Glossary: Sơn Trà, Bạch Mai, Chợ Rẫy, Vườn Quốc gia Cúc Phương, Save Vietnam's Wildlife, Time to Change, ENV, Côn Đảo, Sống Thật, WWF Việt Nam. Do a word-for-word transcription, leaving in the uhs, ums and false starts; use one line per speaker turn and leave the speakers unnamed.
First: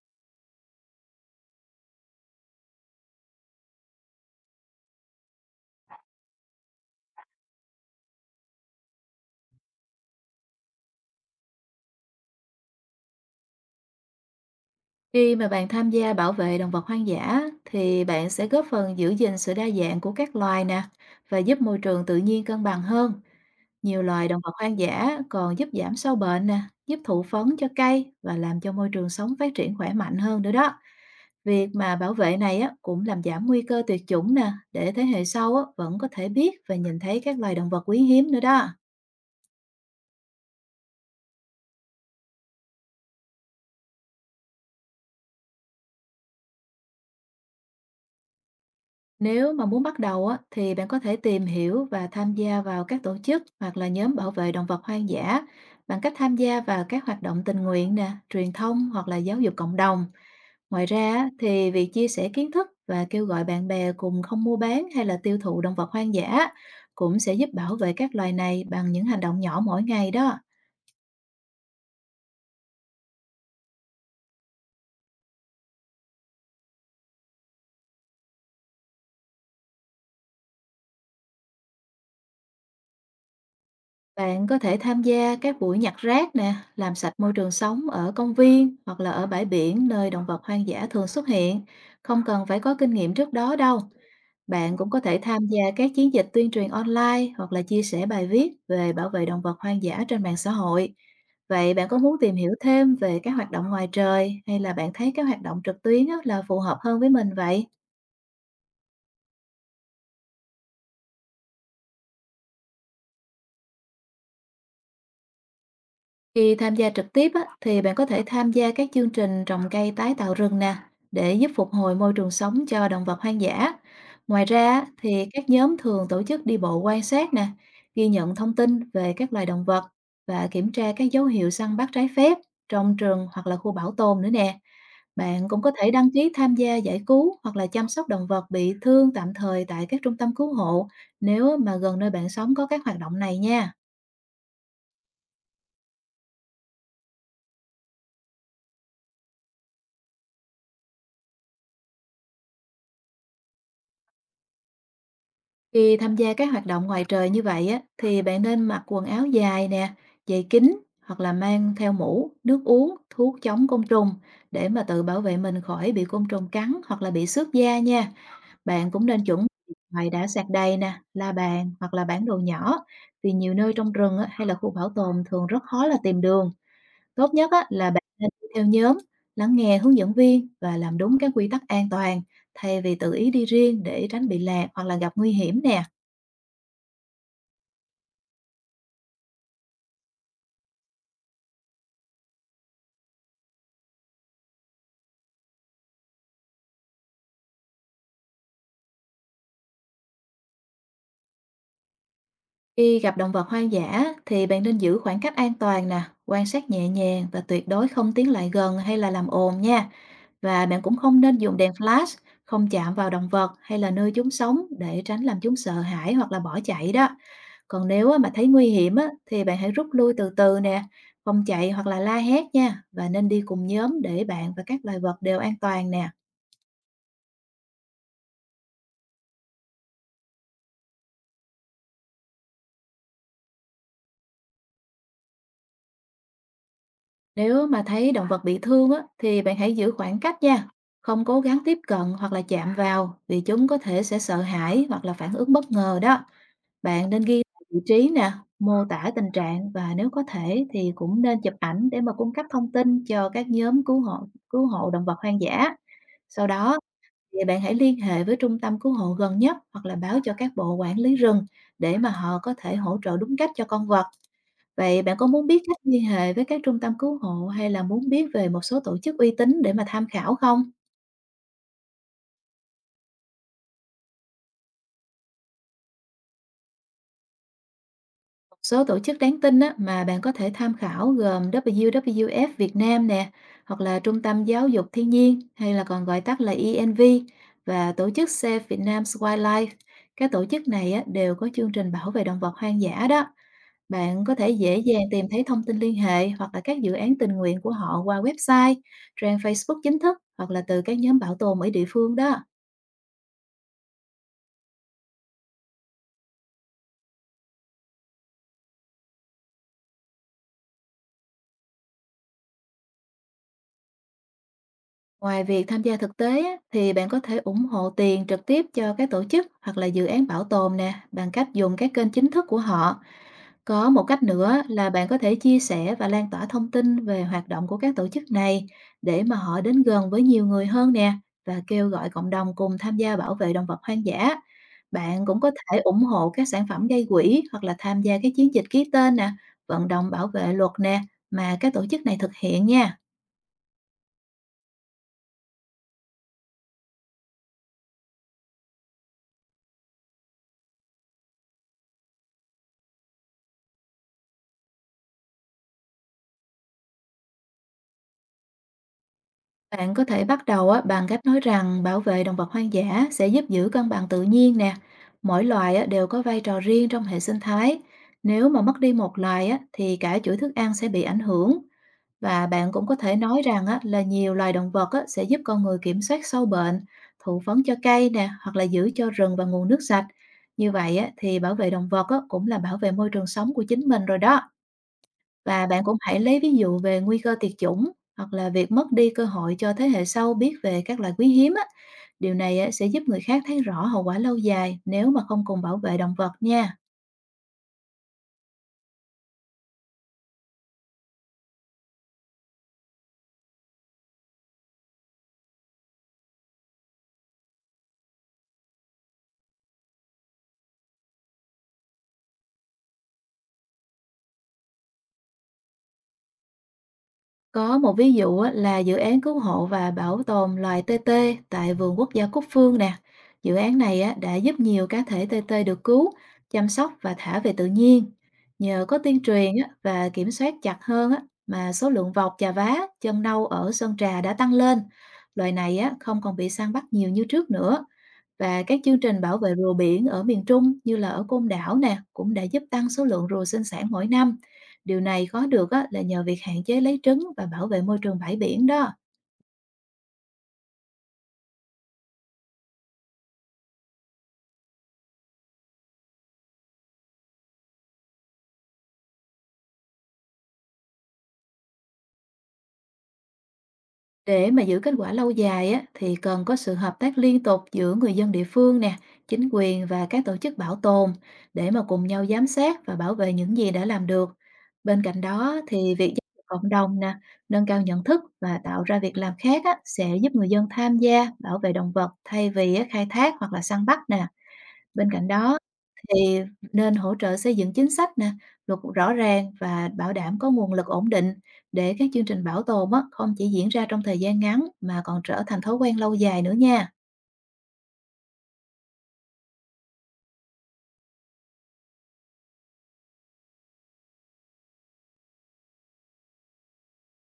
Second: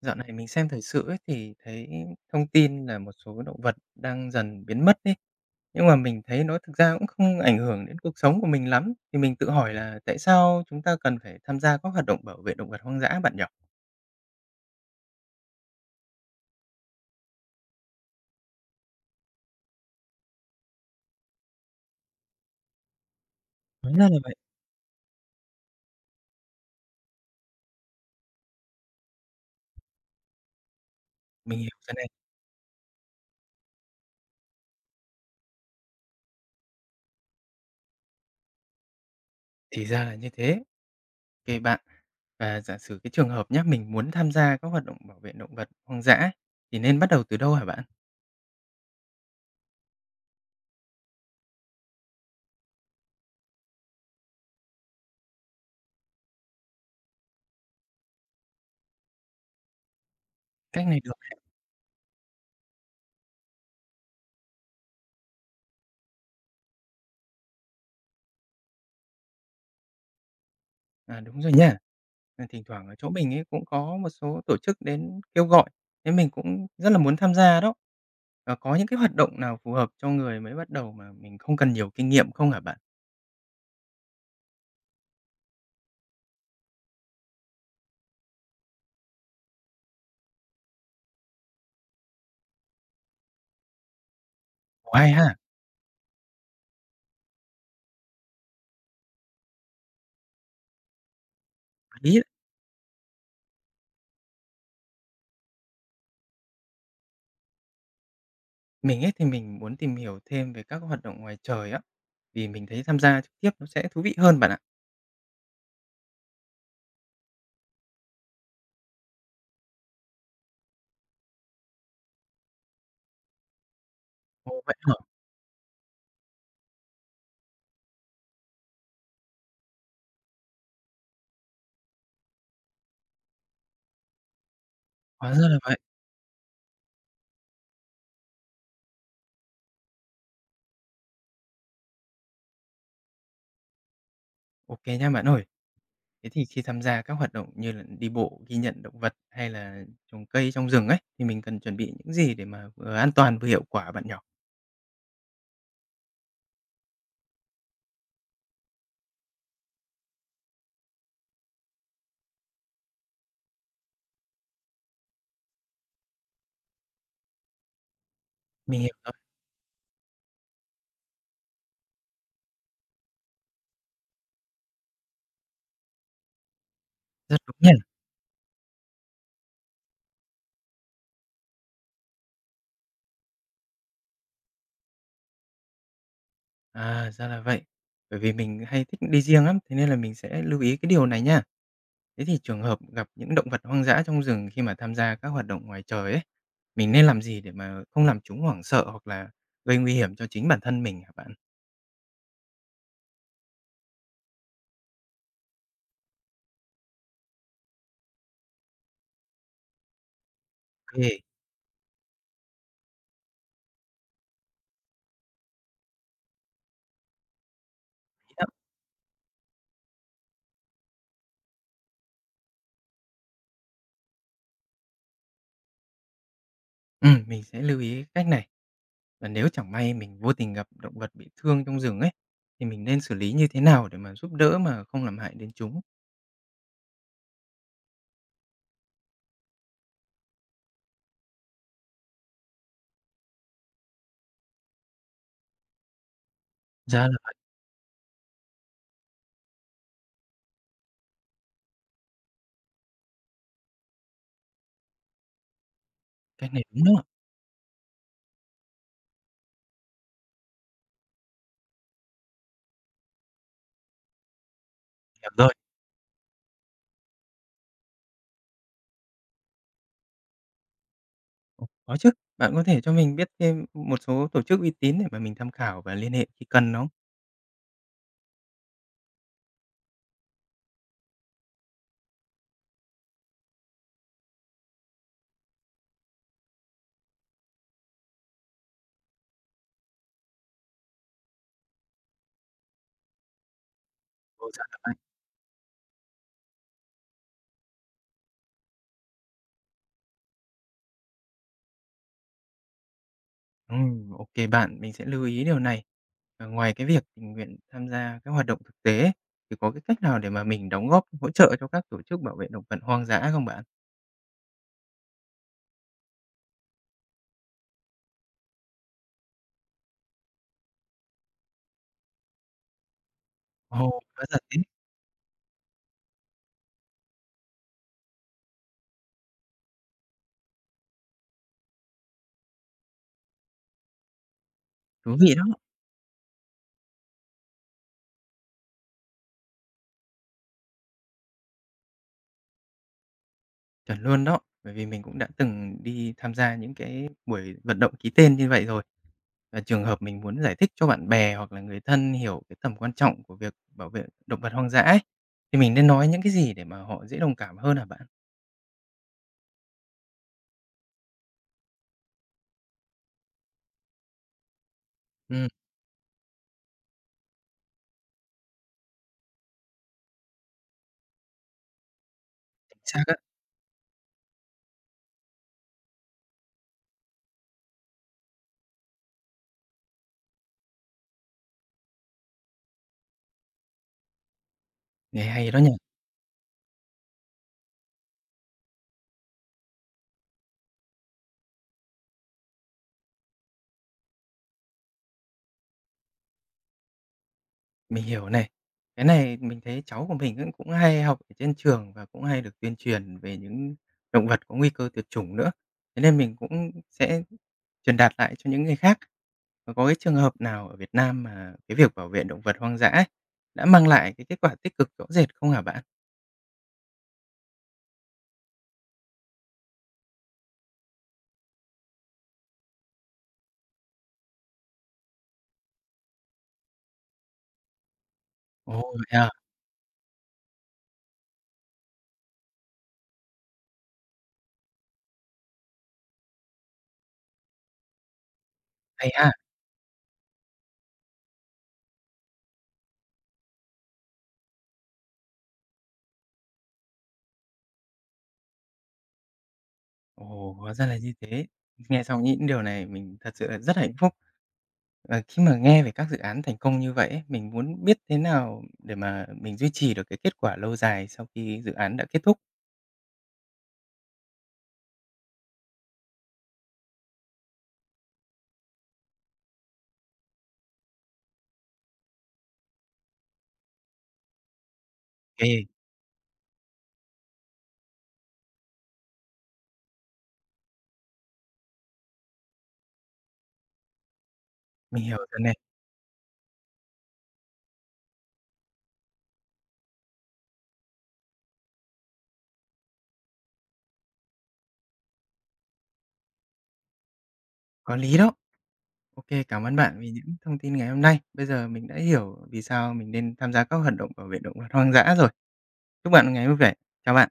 Dạo này mình xem thời sự ấy thì thấy thông tin là một số động vật đang dần biến mất đi. Nhưng mà mình thấy nó thực ra cũng không ảnh hưởng đến cuộc sống của mình lắm. Thì mình tự hỏi là tại sao chúng ta cần phải tham gia các hoạt động bảo vệ động vật hoang dã bạn nhỉ?
Khi mà bạn tham gia bảo vệ động vật hoang dã thì bạn sẽ góp phần giữ gìn sự đa dạng của các loài nè và giúp môi trường tự nhiên cân bằng hơn.
Nói
Nhiều
ra là
loài
vậy.
động vật hoang dã còn giúp giảm sâu bệnh nè, giúp thụ phấn cho cây và làm cho môi trường sống phát triển khỏe mạnh hơn nữa đó.
Mình hiểu
Việc
ra
mà
này.
bảo vệ này á, cũng làm giảm nguy cơ tuyệt chủng nè, để thế hệ sau á, vẫn có thể biết và nhìn thấy các loài động vật quý hiếm nữa đó.
Thì ra là như thế. Ok bạn. Và giả sử cái trường hợp nhé, mình muốn tham gia các hoạt động bảo vệ động vật hoang dã ấy, thì nên bắt đầu từ đâu hả bạn?
Nếu mà muốn bắt đầu á, thì bạn có thể tìm hiểu và tham gia vào các tổ chức hoặc là nhóm bảo vệ động vật hoang dã bằng cách tham gia vào các hoạt động tình nguyện nè, truyền thông hoặc là giáo dục cộng đồng.
Cách
Ngoài
này được.
ra á, thì việc chia sẻ kiến thức và kêu gọi bạn bè cùng không mua bán hay là tiêu thụ động vật hoang dã cũng sẽ giúp bảo vệ các loài này bằng những hành động nhỏ mỗi ngày đó.
À đúng rồi nha. Ờ, thỉnh thoảng ở chỗ mình ấy cũng có một số tổ chức đến kêu gọi, thế mình cũng rất là muốn tham gia đó. Ờ, có những cái hoạt động nào phù hợp cho người mới bắt đầu mà mình không cần nhiều kinh nghiệm không hả bạn?
Bạn có thể tham gia các buổi nhặt rác nè, làm sạch môi trường sống ở công viên hoặc là ở bãi biển nơi động vật hoang dã thường xuất hiện. Không cần phải có kinh nghiệm trước đó đâu. Bạn cũng
Có
có
hay
thể
ha!
tham gia các chiến dịch tuyên truyền online hoặc là chia sẻ bài viết về bảo vệ động vật hoang dã trên mạng xã hội. Vậy bạn có
Ý
muốn
là
tìm hiểu thêm về các hoạt động ngoài trời hay là bạn thấy các hoạt động trực tuyến á là phù hợp hơn với mình vậy?
mình ấy thì mình muốn tìm hiểu thêm về các hoạt động ngoài trời á, vì mình thấy tham gia trực tiếp nó sẽ thú vị hơn bạn ạ.
Khi tham gia trực tiếp á, thì bạn có thể tham gia các chương trình trồng cây tái tạo rừng nè để giúp phục hồi môi trường sống cho động vật hoang dã. Ngoài
Ồ,
ra
vậy
á,
hả?
thì các nhóm thường tổ chức đi bộ quan sát nè, ghi nhận thông tin về các loài động vật và kiểm tra các dấu hiệu săn bắt trái phép trong rừng hoặc là khu bảo tồn nữa nè.
Hóa ra
Bạn
là
cũng có
vậy.
thể đăng ký tham gia giải cứu hoặc là chăm sóc động vật bị thương tạm thời tại các trung tâm cứu hộ nếu mà gần nơi bạn sống có các hoạt động này nha.
Ok nha bạn ơi. Thế thì khi tham gia các hoạt động như là đi bộ, ghi nhận động vật hay là trồng cây trong rừng ấy, thì mình cần chuẩn bị những gì để mà vừa an toàn vừa hiệu quả bạn nhỏ.
Khi tham gia các hoạt động ngoài trời như vậy á, thì bạn nên mặc quần áo dài nè, giày kín hoặc là mang theo mũ, nước uống, thuốc chống côn trùng để mà tự bảo vệ mình khỏi bị côn trùng cắn hoặc là bị xước da nha.
Mình
Bạn
hiểu
cũng
rồi.
nên chuẩn bị ngoài đã sạc đầy nè, la bàn hoặc là bản đồ nhỏ vì nhiều nơi trong rừng á, hay là khu bảo tồn thường rất khó là tìm đường. Tốt
Rất
nhất
đúng
á,
nha.
là bạn nên đi theo nhóm, lắng nghe hướng dẫn viên và làm đúng các quy tắc an toàn thay vì tự ý đi riêng để tránh bị lạc hoặc là gặp nguy hiểm nè.
À, ra là vậy. Bởi vì mình hay thích đi riêng lắm, thế nên là mình sẽ lưu ý cái điều này nha. Thế thì trường hợp gặp những động vật hoang dã trong rừng khi mà tham gia các hoạt động ngoài trời ấy, mình nên làm gì để mà không làm chúng hoảng sợ hoặc là gây nguy hiểm cho chính bản thân mình hả bạn?
Khi gặp động vật hoang dã thì bạn nên giữ khoảng cách an toàn nè, quan sát nhẹ nhàng và tuyệt đối không tiến lại gần hay là làm ồn nha. Và bạn cũng không
Ok.
nên dùng đèn flash, không chạm vào động vật hay là nơi chúng sống để tránh làm chúng sợ hãi hoặc là bỏ chạy đó. Còn nếu á, mà thấy nguy hiểm á, thì bạn hãy rút lui từ từ nè, không chạy hoặc là la hét nha. Và nên đi cùng nhóm để bạn và các loài vật đều an toàn nè.
Ừm, mình sẽ lưu ý cách này. Và nếu chẳng may mình vô tình gặp động vật bị thương trong rừng ấy, thì mình nên xử lý như thế nào để mà giúp đỡ mà không làm hại đến chúng?
Nếu mà thấy động vật bị thương á, thì bạn hãy giữ khoảng cách nha, không cố gắng tiếp cận hoặc là chạm vào vì chúng có thể sẽ sợ hãi hoặc là phản ứng bất ngờ đó.
Ra
Bạn
là
nên
vậy.
ghi lại vị trí nè, mô tả tình trạng và nếu có thể thì cũng nên chụp ảnh để mà cung cấp thông tin cho các nhóm cứu hộ cứu hộ động vật hoang dã. Sau
Cách này
đó
đúng không?
thì bạn hãy liên hệ với trung tâm cứu hộ gần nhất hoặc là báo cho các bộ quản lý rừng để mà họ có thể hỗ trợ đúng cách cho con vật. Vậy bạn có
Hiểu
muốn
rồi.
biết cách liên hệ với các trung tâm cứu hộ hay là muốn biết về một số tổ chức uy tín để mà tham khảo không?
Ồ, có chứ. Bạn có thể cho mình biết thêm một số tổ chức uy tín để mà mình tham khảo và liên hệ khi cần không?
Một số tổ chức đáng tin á, mà bạn có thể tham khảo gồm vê kép vê kép ép Việt Nam nè, hoặc là Trung tâm Giáo dục Thiên nhiên hay là còn gọi tắt là e en vê và tổ chức Save Vietnam's Wildlife. Các tổ chức này á, đều có chương trình bảo vệ động vật hoang dã đó. Bạn có thể
Ồ, ra
dễ
là vậy.
dàng tìm thấy thông tin liên hệ hoặc là các dự án tình nguyện của họ qua website, trang Facebook chính thức hoặc là từ các nhóm bảo tồn ở địa phương đó.
Ừm, ô bạn, mình sẽ lưu ý điều này. Và ngoài cái việc tình nguyện tham gia các hoạt động thực tế ấy, thì có cái cách nào để mà mình đóng góp hỗ trợ cho các tổ chức bảo vệ động vật hoang dã không bạn?
Ngoài việc tham gia thực tế á, thì bạn có thể ủng hộ tiền trực tiếp cho các tổ chức hoặc là dự án bảo tồn nè, bằng cách dùng các kênh chính thức của họ. Có
Ồ,
một cách
hóa ra thế,
nữa là bạn có thể chia sẻ và lan tỏa thông tin về hoạt động của các tổ chức này để mà họ đến gần với nhiều người hơn nè và kêu gọi cộng đồng cùng tham gia bảo vệ động vật hoang dã.
thú
Bạn
vị
cũng
đó!
có thể ủng hộ các sản phẩm gây quỹ hoặc là tham gia các chiến dịch ký tên nè, vận động bảo vệ luật nè mà các tổ chức này thực hiện nha.
Chuẩn luôn đó, bởi vì mình cũng đã từng đi tham gia những cái buổi vận động ký tên như vậy rồi. Và trường hợp mình muốn giải thích cho bạn bè hoặc là người thân hiểu cái tầm quan trọng của việc bảo vệ động vật hoang dã ấy, thì mình nên nói những cái gì để mà họ dễ đồng cảm hơn hả bạn?
Bạn có thể bắt đầu á, bằng cách nói rằng bảo vệ động vật hoang dã sẽ giúp giữ cân bằng tự nhiên nè. Mỗi
Ừ.
loài á, đều có vai trò riêng trong hệ sinh thái. Nếu mà mất đi một loài á, thì cả chuỗi thức ăn sẽ bị ảnh hưởng. Và bạn
Chính
cũng có
xác á,
thể nói rằng á, là nhiều loài động vật á, sẽ giúp con người kiểm soát sâu bệnh, thụ phấn cho cây nè, hoặc là giữ cho rừng và nguồn nước sạch. Như vậy á, thì bảo vệ động vật á, cũng là bảo vệ môi trường sống của chính mình rồi đó.
nghe hay đó
Và
nhỉ?
bạn cũng hãy lấy ví dụ về nguy cơ tuyệt chủng hoặc là việc mất đi cơ hội cho thế hệ sau biết về các loài quý hiếm á. Điều này á, sẽ giúp người khác thấy rõ hậu quả lâu dài nếu mà không cùng bảo vệ động vật nha.
Mình hiểu này. Cái này mình thấy cháu của mình cũng cũng hay học ở trên trường và cũng hay được tuyên truyền về những động vật có nguy cơ tuyệt chủng nữa. Thế nên mình cũng sẽ truyền đạt lại cho những người khác. Và có cái trường hợp nào ở Việt Nam mà cái việc bảo vệ động vật hoang dã ấy, đã mang lại cái kết quả tích cực rõ rệt không hả bạn?
Có một ví dụ á, là dự án cứu hộ và bảo tồn loài tê tê tại Vườn Quốc gia Cúc Phương nè. Dự án này á, đã giúp nhiều cá thể tê tê được cứu, chăm sóc và thả về tự nhiên. Nhờ
Ồ,
có
thế
tuyên
à?
truyền á, và kiểm soát chặt hơn á, mà số lượng vọc chà vá, chân nâu ở Sơn Trà đã tăng lên. Loài này á, không còn bị săn bắt nhiều như trước nữa. Và các chương
Hay
trình
ha!
bảo vệ rùa biển ở miền Trung như là ở Côn Đảo nè, cũng đã giúp tăng số lượng rùa sinh sản mỗi năm. Điều này có được á, là nhờ việc hạn chế lấy trứng và bảo vệ môi trường bãi biển đó.
Ồ, hóa ra là như thế. Nghe xong những điều này mình thật sự là rất hạnh phúc. Ờ, khi mà nghe về các dự án thành công như vậy ấy, mình muốn biết thế nào để mà mình duy trì được cái kết quả lâu dài sau khi dự án đã kết thúc.
Để mà giữ kết quả lâu dài á, thì cần có sự hợp tác liên tục giữa người dân địa phương nè, chính quyền và các tổ chức bảo tồn để mà cùng nhau giám sát và bảo vệ những gì đã làm được. Bên cạnh đó
Ok.
thì việc giáo dục cộng đồng nè, nâng cao nhận thức và tạo ra việc làm khác á, sẽ giúp người dân tham gia bảo vệ động vật thay vì á, khai thác hoặc là săn bắt nè.
Mình
Bên
hiểu
cạnh
rồi này,
đó thì nên hỗ trợ xây dựng chính sách nè, luật rõ ràng và bảo đảm có nguồn lực ổn định để các chương trình bảo tồn á, không chỉ diễn ra trong thời gian ngắn mà còn trở thành thói quen lâu dài nữa nha.
có lý đó. Ok, cảm ơn bạn vì những thông tin ngày hôm nay. Bây giờ mình đã hiểu vì sao mình nên tham gia các hoạt động bảo vệ động vật hoang dã rồi. Chúc bạn một ngày vui vẻ. Chào bạn.